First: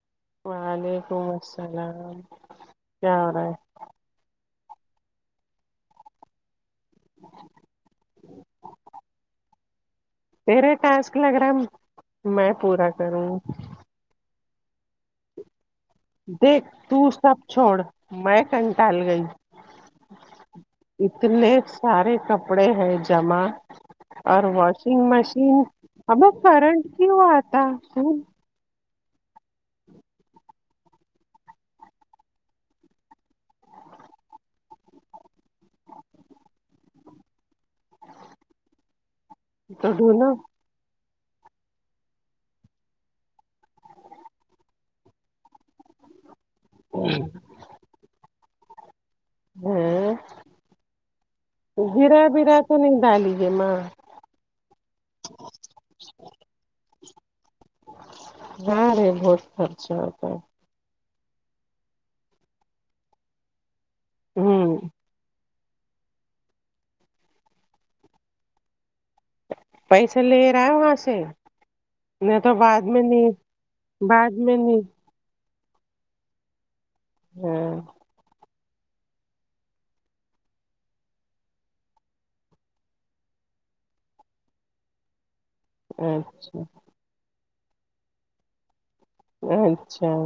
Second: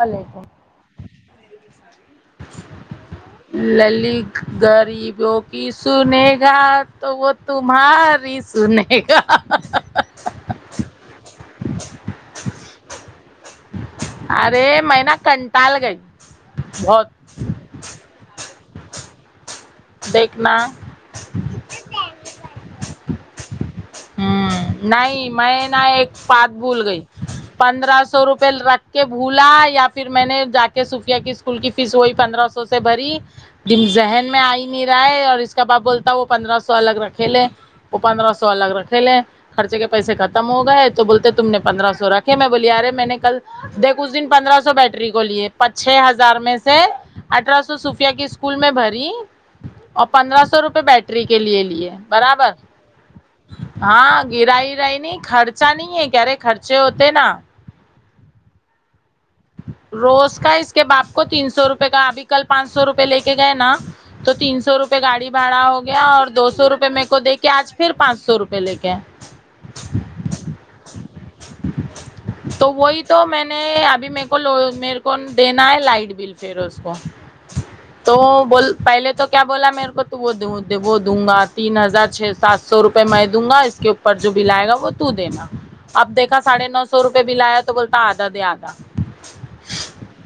وعلیکم وعلیکم السلام کیا ہو رہا ہے لاللی غریبوں کی سنے گا تو وہ تمہاری سنے گا میرے ٹاسک لگ رہا ہے میں پورا کروں ارے میں نا کنٹال گئی دیکھ تو بہت سب چھوڑ میں کنٹال گئی دیکھنا اتنے سارے کپڑے ہیں جمع اور ہوں واشنگ نہیں مشین میں نا ایک ہم بات کرنٹ کیوں آتا ہے کل رکھ کے بھولا یا پھر میں نے جا کے صوفیہ کی اسکول کی فیس وہی پندرہ سو سے بھری ذہن میں آ ہی نہیں رہا ہے اور اس کا باپ بولتا وہ پندرہ سو الگ رکھے لے وہ پندرہ سو الگ رکھے لے خرچے کے تو پیسے ڈھونڈو ختم ہو گئے تو بولتے تھ تم نے پندرہ سو رکھے میں بولیی ارے میں نے کل دیکھ اس دن پندرہ سو بیٹری کو لیے پچ چھ ہزار میں سے سے اٹھارہ سو سوفیہ کے اسکول میں بھری اور ہاں پندرہ سو روپے بیٹری کے لیے لیے گرا برابر [unintelligible] ہاں گرائیرائی نہیں خرچا نہیں ہے کارے خرچے ہوتے نا ہاں ری بہت خرچہ ہوتا روز کا ہے اس کے باپ کو تین سو روپے کا ابھی کل پانچ سو روپے لے کے گئے نا تو تین سو ہوں روپئے گاڑی بھڑا ہو گیا اور دو سو روپئے میرے کو دے کے آج پھر پانچ سو روپے لے کےئے پیسے لے رہا ہے وہاں سے نہیں تو بعد وہی تو نہیں میں نے ابھی میرے کو بعد لو میں م نہیں میر کو دینا ہے لائٹ بل پھر اس کو ہاں تو بول پہلے تو کیا بولا میرے کو تو وہ وہ دوں گا تین ہزار چھ سات سو روپے میں دوں گا اس کے پر جو بل آئے گا وہ تو دینا اب دیکا اچھا ساڑھے نو سو روپے بل آیا تو بولتا آدھا دے آدھا اچھا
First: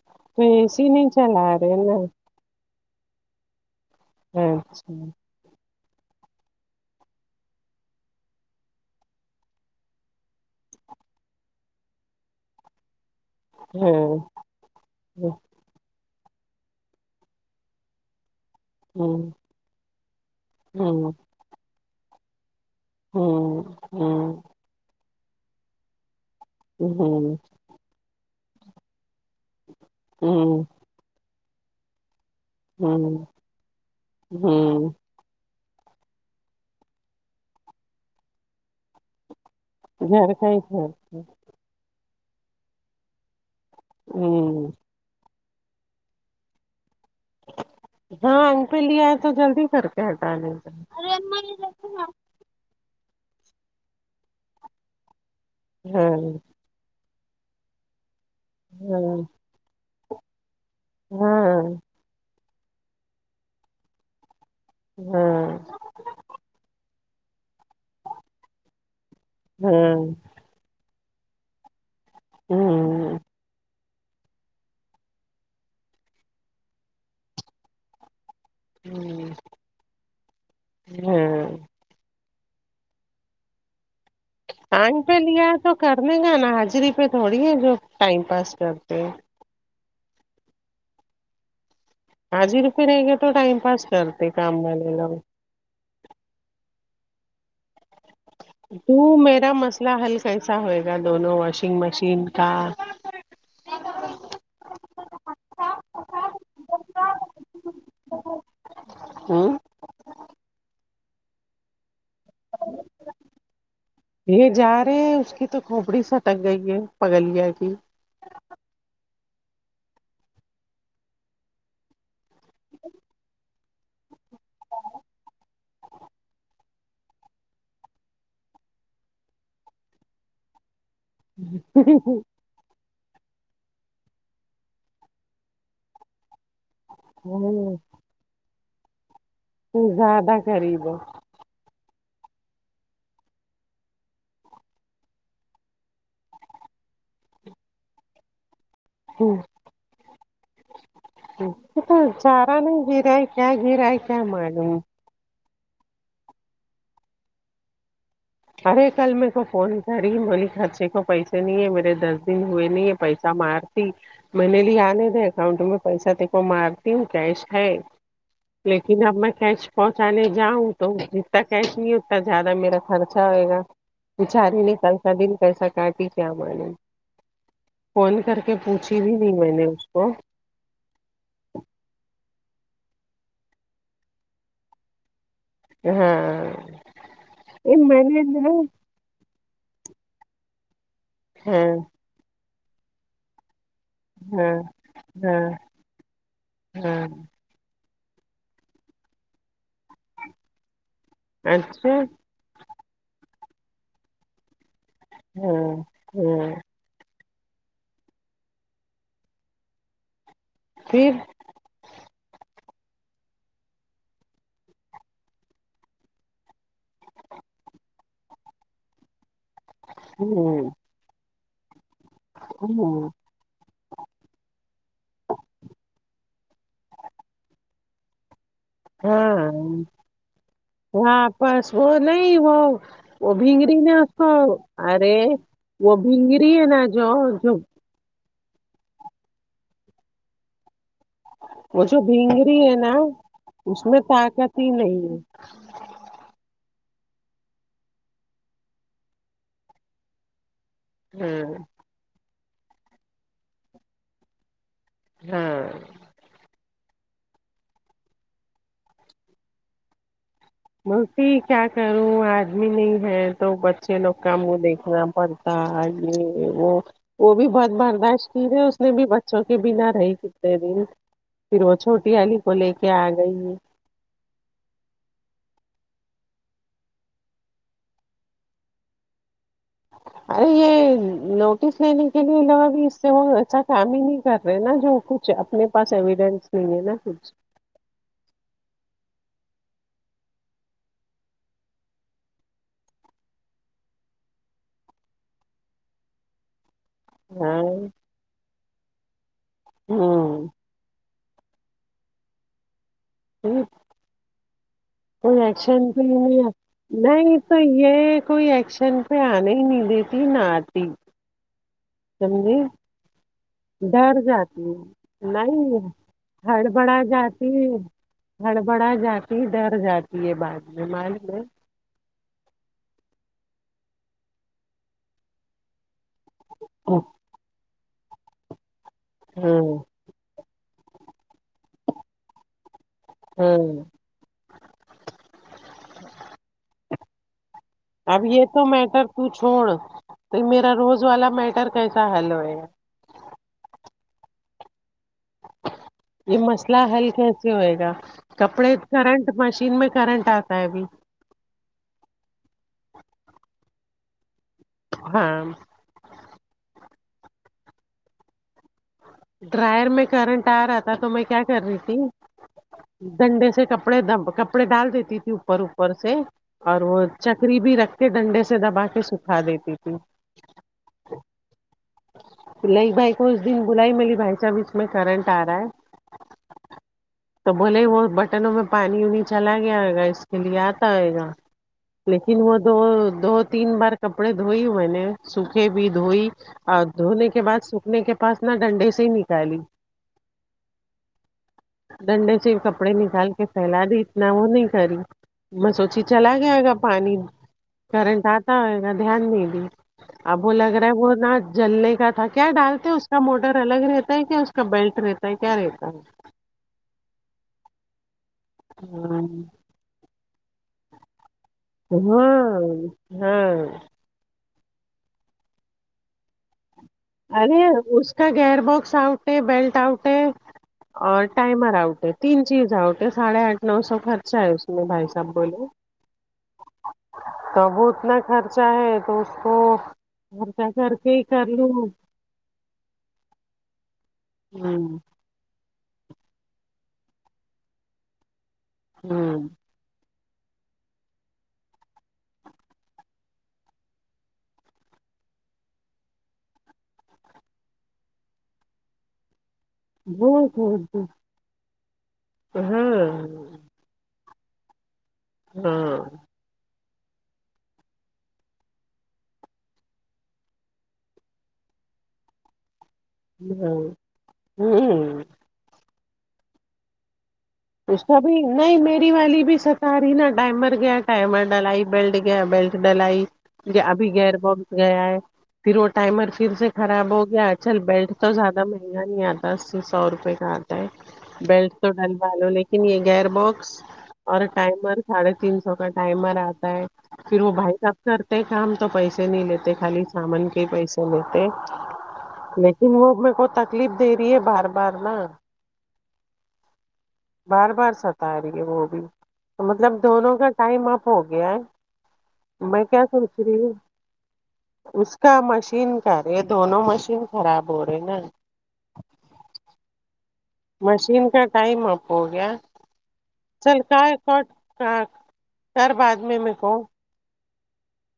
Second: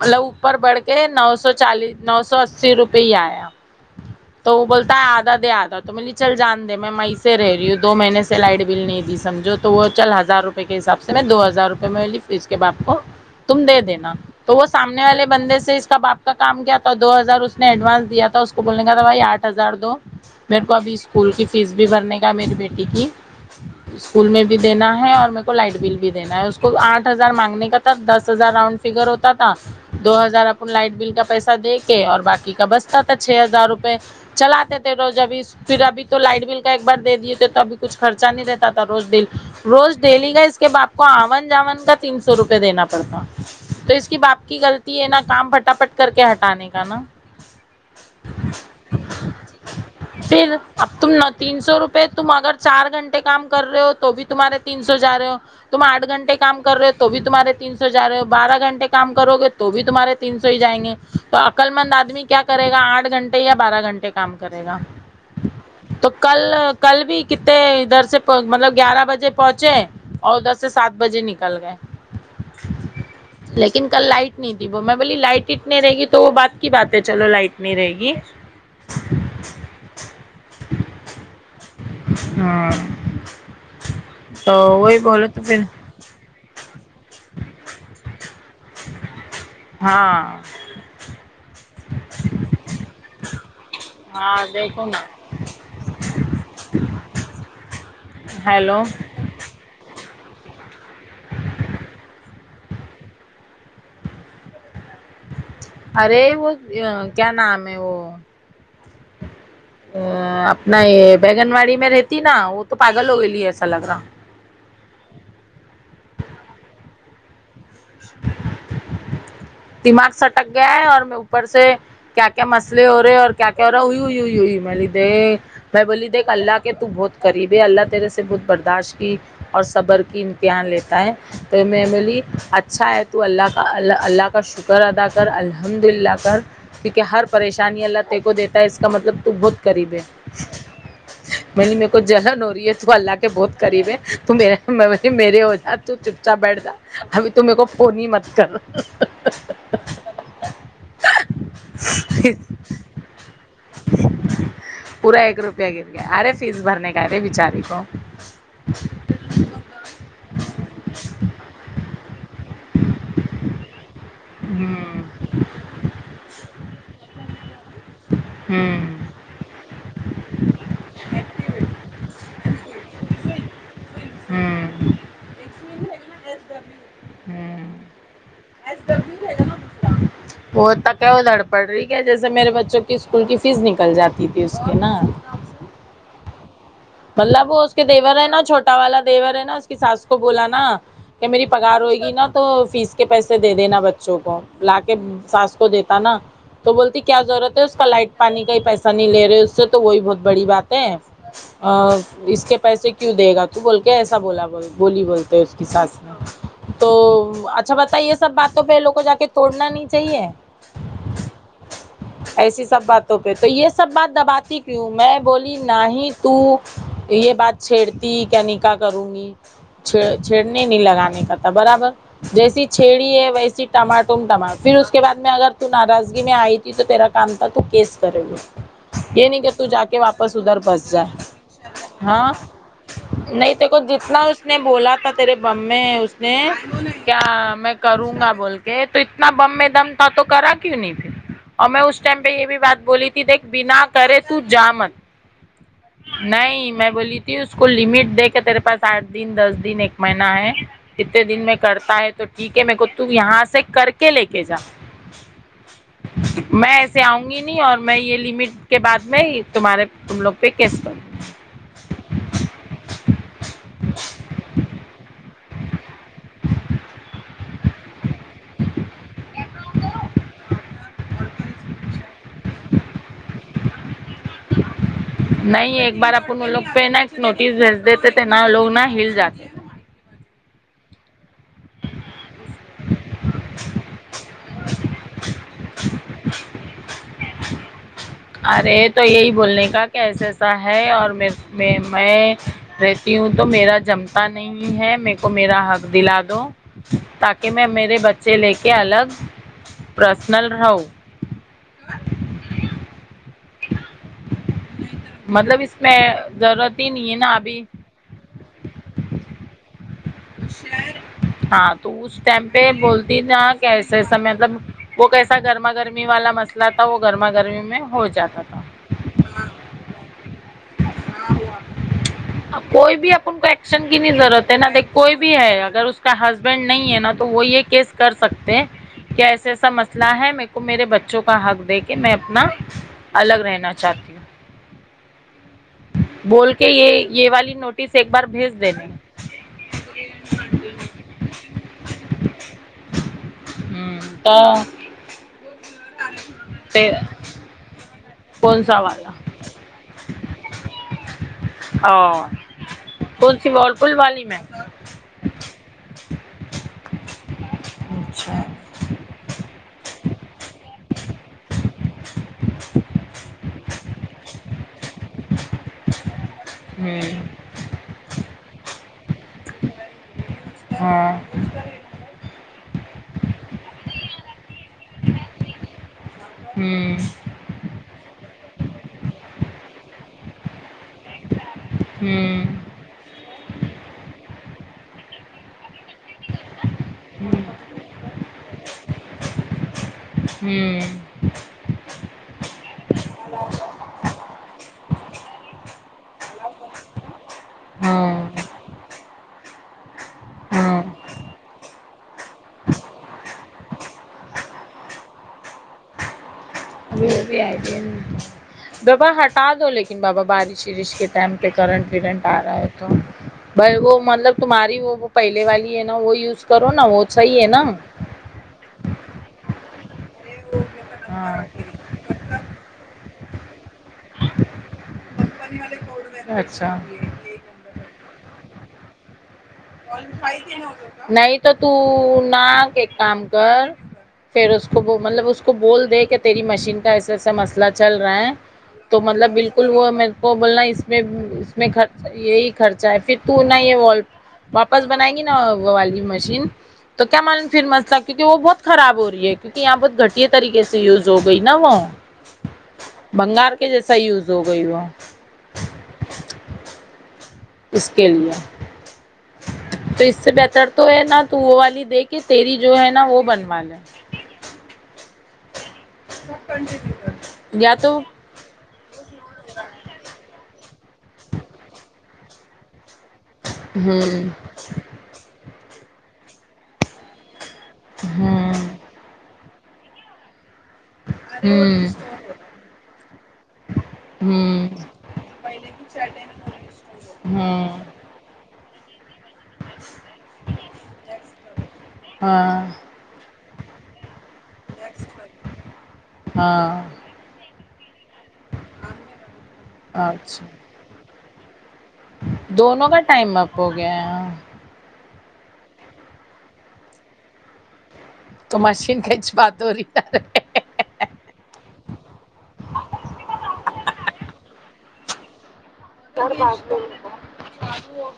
ملب اوپر بڑھ پیسے کے نہیں نو چلا سو رہے چالیس نا نو سو اس سی روپئے ہی آیا تو وہ اچھا بولتا ہے آدھا آتا تو ملی چل جان د میں وہیں سے رہی ہوں دو مہینے سے لائٹ بل نہیں دی سمجھو تو وہ چل ہزار روپ ے کے حساب سے میں دو ہزار روپئے میں اس کے باپ کو تم دے دینا ہاں تو وہ سامنے والے ہوں بندے سے اس کا باپ کا کام کیا تھا دو ہزار اس نے ایڈوانس دیا تھا اس بولنے کا تھا ہوں بھائی آٹ ہزار دو میرے کو ابھی ہوں اسکول کی فیس بھی بھرنے کا میری بی ہوں اسکول میں بھی دینا ہے اور میر کو لائٹ بل بھی دینا ہے اس آٹ ہزار ہوں مانگنے کا تھا دس ہزار رؤنڈ فگر ہوتا تھا دو ہزار اپ ہوں لائٹ بل کا پیس دے کے اور باقی کا بستا تھا ہوں چھ ہزار روپئے چلاتے ہوں تھے روز ابھی پھر ابھی تو لائٹ بل کا ایک بار دے دیے تھے تو ابھی کچھ خرچا نہیں رہتا تھا روز دل روز دیلی گھر گ کا ہی اس کے گھر باپ کو آون جاون کا تین سو روپئے دینا پڑتا تو اس کی باپ کی ہوں غل طی ہے نا کام پھٹا پٹ کر کے ہٹانے کا نا ہاں ان پہ لے آئے تو جلدی کر کے ہٹانے پھر اب تم تین سو روپئے تم اگر چار گھنٹے کام کر رہے ہو تو بھی تمہارے تین سو ج رہے ہو تم آٹ ہاں گھنٹے کام کر رہے تو تمہارے تین س و جا رہے ہو بارہ گھنٹے کام ہاں کرو گے تو بھی تمہارے تین سو ہی جائیں گے تو عقل ہاں مند آدمی کیا کرے گا آٹھ گھنٹے یا بارہ گھنٹے کام کرے گا ہ تو کل کل بھی کتے ادھر سے مطلب گیارہ بجے پہنچے ہاں اور ا دس سے سات بجے نکل گئے ہوں لیک ن کل لائٹ نہیں تھی وہ میں بولی لائٹ اٹنی رہ گی تو وہ بات کی بات ہے چلو لائٹ نہیں رہے گی ہاں ہاں تو وہی آنکھ پہ بولے لیا پھر تو کرنے کا نا حاضری پہ تھوڑی ہے جو ٹائم پاس کرتے ہیں ہاں حج روپی ہے گا تو ٹائم پاس کرتے ہاں کام وال دیکھو نا گا ہیلو تو میرا مسئلہ حل کیسا ہوئے گا دونوں واشنگ مشین کا ارے وہ ا کیا نام ہے وہ ہوں ا اپنا یہ بگن واڑی میں رہتی نا وہ تو پاگل ہو گی لیے ایسا لگ رہا یہ جا رہے ہیں اس کی تو کھوپڑی سٹک گئی ہے پگلیا کی دماغ سٹک گیا ہے اور اوپر سے کیا کیا مسلے ہو رہے اور کیا کیا ہو رہا ہے ہوئی ہو ہوئی ہوئی میں نے دے میں بولی دیکھ اللہ کے تو بہت قریب ہے اللہ تیرے سے بہت برداشت کی اور صبر کی امتحان لیتا ہے تو میں بولی اچھا ہے تو اللہ کا اللہ اللہ ک کا شکر ادا کر الحمد للہ کر کیونکہ ہر ہ پریشانی اللہ ت تے کو دیتا ہے اس کا مطلب تو بہت قریب ہے زیادہ قریب میں نے میرے کو جہن ہو رہی ہے تو اللہ کے بہت قریب ہے تو مے میرے ہو جات تو چپچاپ بیٹھ جا ابھی تو میرے کو فون ہی مت کر تو چارا نہیں گیرا ہے کیا گیرا ہے کیا معلوم پورا ایک روپیہ گر گیا ارے فیس بھرنے کا ہے رے بچاری کو ارے کل میرے کو فون کر رہی بولی خرچے کو پیسے نہیں ہے میرے دس دن ہوئے نہیں ہے پیسہ مار ٹھیک میں نے لیے آنے کا ہے اکاؤنٹ میں پیسہ دیکھو مارتی ہوں کیش ہے ل ہوں لیکن اب میں کیش پہنچانے جاؤں تو جتنا کیش نہیں اتنا زیادہ میرا خرچ چھا ہوئے گا بچاری ہوں نہیں کیسا دن کیسا کاٹی کیا معلوم ہوں فون کر کے پوچھی بھی نہیں میں نے اس کو وہ کہ دڑ پڑ رہی کیا جیسے میرے بچوں کی اسکول کی فیس نکل جاتی تھی اس کی نا ہاں مطلب وہ اس کے یہ میں دیور نے ہے نا چھوٹا والا دیور ہے نا اس کی ساس کو بولا نا کہ میری پگار ہاں ہوئے گی نا تو فیس کے پیسے دے دینا بچے سوں کو ہاں لا کے ہاں ساس کو دیتا نا تو بولتی ہاں کیا ضرورت ہے اس کا لائٹ پانی کا ہی پیسہ نہیں لے رہے اس سے تو وہی بہت بڑی بات ہے اچھا اس کے پیسے کیوں دے گا تو بول کے ایسا بولا ب بولی بولتے اس کی ہاں ساس ہاں تو اچھا بتائی یہ سب باتوں پہ لو کو جا کے توڑنا نہیں چاہیے پھر ایسی سب باتوں پہ تو یہ سب بات دباتی کیوں میں بولی نا ہی تو یہ بات چھیڑتی کیا نکاح کروں گی چھ چھیڑنے ہوں نہیں لگانے کا تھا برابر جیسی ہوں چھیڑی ہے ویسی ٹماٹ ٹماٹ پھر اس کے بعد میں اگر تو ناراضگی میں آئی تھی تو تیرا کام تھا تو کیس کرے یہ نہیں کہ ہاں تو جا کے واپس ادھر بس جا واپس وہ ہاں نہیں وہ وہ نہیں بھنگری تیکو نے جتنا کو اس نے بولا تھا ارے تیرے غم وہ میں اس نے بھنگری ہے نا جو کیا جو میں کروں گا بول کے تو اتنا بم میں دم تھا تو کرا کیوں نہیں پھر اور میں وہ اس جو ٹائم پہ یہ بھنگری بھی ہے بات نا بولی تھی دیکھ بنا کرے تو جامت جی نہیں میں بولی تھی اس کو لمٹ دے کے تیرے پاس آٹھ دن دس دن ایک مہینہ ہے کتنے ہے دن میں کرتا ہے تو ٹھیک ہے میر کو تو یہاں سے کر کے لے کے جا ہاں میں ایسے آؤں گی نہیں اور میں یہ لمٹ کے بعد میں تمہارے تم لوگ پکستان ج کیا کروں آدمی نہیں ہے تو بچے لوگ کا مو کو دیکھنا پر تا یہ وہ وہ بھی بہت برداشت کی تے اس نے بھی بچوں کے بنا رہی کتنے دن پھر وہ چھوٹی والی کو لے کے آ گئی نہیں ایک بار اپن وہ لوگ پہ نا نوٹس بھیج دیتے تھے نا وہ لوگ نا ہل جاتے ارے یہ نوٹس لینے کے لیے لگا ابھی اس سے وہ ایسا کام ہی نہیں کر تا ہے نا جو کچھ اپنے پاس ایویڈینس نہیں ہے نا کچھ ارے تو یہی بولنے کا کیسےسا ہے اور م میں رہتی ہوں تو میرا جمتا نہیں ہے میکو میرا حق دلا دو تاکہ ہاں میں میرے بچے لے کے الگ پرسنل ہوں رہوں کوئی مطلب اس ایکشن میں تو نہیں ہے ضرورت ہی ہے نا نہیں تو ابھی یہ کوئی ایکشن پہ آنے ہی نہیں دی ہاں تو اس ٹائم سمجھے پہ بولتی نا کیساسا ڈر مطلب جاتی وہ ہے کیسا گرما نہیں گرمی والا مسئلہ تھا وہ ہڑبڑا گرما جاتی گرمی میں ہو جاتا تھا ہڑبڑا جاتی ڈر جاتی ہے بات ج معلوم ہے [unintelligible] کوئی بھی اپ ان کو ایکشن کی نہیں ضرورت ہے نہ دیکھ کوئی بھی ہے اگر اس کا ہسبینڈ نہیں ہے ہوں نا تو وہ یہ کیس کر سکتے کہ ایسےایسے ہوں مثلا ہے مے کو میرے بچوں کا حق دے کے میں اپنا الگ رہنا چاہتی ہوں بول کے یہ یہ والی نوٹس ایک بار اب یہ بھیج تو دنے میٹر تو چھوڑ تو میرا روز والا میٹر کیسا حل ہوئےا ہمم تو یہ مسئلہ حل کیسے ہوئے گا کون کپڑے سا والا کرنٹ مشین میں کرنٹ آتا ہے ابھی او کون سی ورل پل والی میں ہاں اچھا ڈرائر میں کرنٹ آ رہا تھا تو میں کیا کر رہی تھی ڈنڈے سے کپڑے د کپڑے ڈال دیتی تھی اوپر اوپر سے اور ہوں وہ چکری بھی رکھ کے ڈنڈے سے دبا کے سکھا دیتی تھی ہاں لیک بائی کواس دن بلاائی ملی بھائی جان اس میں کرنٹ آ رہا ہے ہوں تو بولے وہ بٹنوں میں پانی وانی چلا گیا گا اس کے لیے آتا آئے گا لیکن ہوں وہ دو دو تین بار کپڑے دھوئی میں نے سوکھے بھی دھوئی اور دھونے کے بعد سوکھنے کے پاس انا ڈنڈے سے ہی نکالی ہوں ڈنڈے سے کپڑے نکال کے پھیلا دی اتنا وہ نہیں کری بس واسچ چلا گیاائے گا پانی کرنٹ ہاں آتا ہوئے گا دھیان نہیں اب وہ لگ ہاں رہا ہے وہ نا جلنے کا تھا کیا ڈالتے ہیں اس کا موٹر الگ رہتا ہے کیا اس کا بیلٹ رہتا ہے کیا رہتا ہے وہ بھی آئیڈیا بابا ہے ہٹا دو لیکن بابا بارش ویرش کے ٹائم پہ کرنٹ ونٹ آ رہا ہاں ہے تو ہاں بھائی وہ مطلب تمہاری وہ وہ پہلے والی ہے نا وہ یوز کرو نا وہ صحیح ہے ارے نا اس کا گیئر باکس آؤٹ ہے بیلٹ آؤٹ ہے اور ہاں ٹائمر آؤٹ ہے تین چیز ہے اٹے ساڈے آٹھ نو سو خرچہ ہے اس میں بھائی صاحب بولے اچھا تب وہ اتنا خرچہ ہے تو اس کو خرچہ کر کے ہی نہیں کر تو لوں تو نا ایک کام کر پھر اس ہوں کو مطلب اس کو بول دے کہ تیری مشین کا ایسا ایسا مسئلہ چل رہا ہے تو مطلب ہوں بالکل وہ کو بولنا اس اس میں یہی خرچہ ہے پھر تو نہا یہ واپس بنائے گی نا وہ والی مشین تو کیا معلوم پھر مسئلہ کیونکہ وہ بہت خراب ہو رہی ہے کیونکہ یہاں بہت گھٹے وہ طریقے سے تو- یوز ہو گئی نا وہ ہاں بنگال کہ جیسا یوز ہو گئی وہ ہاں اس کے لیے تو اس سے بہتر تو ہے نا تو وہ والی دیکھ کے تیری جو ہے نا وہ بنوا لے ہمم ہمم گو کنٹونوں کر اس کا بھی نہیں میری والی بھی ستا رہی نا ٹائمل مر گیا ٹائمل ڈلائی بیلٹ گیا بیلٹ ڈلائی ابھی ہوں گر ب گیا ہے پھر وہ ٹائمر پھر سے خراب ہو گیا چل بیلٹ تو ہوں زیادہ مہنگا نہیں آتا دس سے سو روپئے کا آتا ہے بیلٹ تو ڈل والا ہوں لو لیکن یہ گیئر باکس اور ہوں ٹائمر ساڑھے تین سو کا ٹائمر آتا ہے پھر وہ بھائی ہوں کا کرتے کام تو پیسے نہیں لیتے خالی سامان کے ہی پیسے لیتے ہاں لیکن وہ میرے کو تکلیف دے رہی ہے بار بار نا ہاں بار بار ستا رہی ہے وہ بھی مطلب دونوں اچھا کا ٹائم اپ ہو گیا ہے میں دونوں کا کیا ٹائم سوچ اب رہی ہو ہوں گیا اس کا مشین کر رے دونوں مشین خراب ہو رہے نا تو مشین کچا وہ تو رہی ہے مشین کا ٹائم اب ہو گیا چل کا [unintelligible] کار میں میرے بعد کے کو ان کو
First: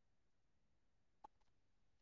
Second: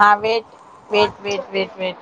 ہاں white white white white white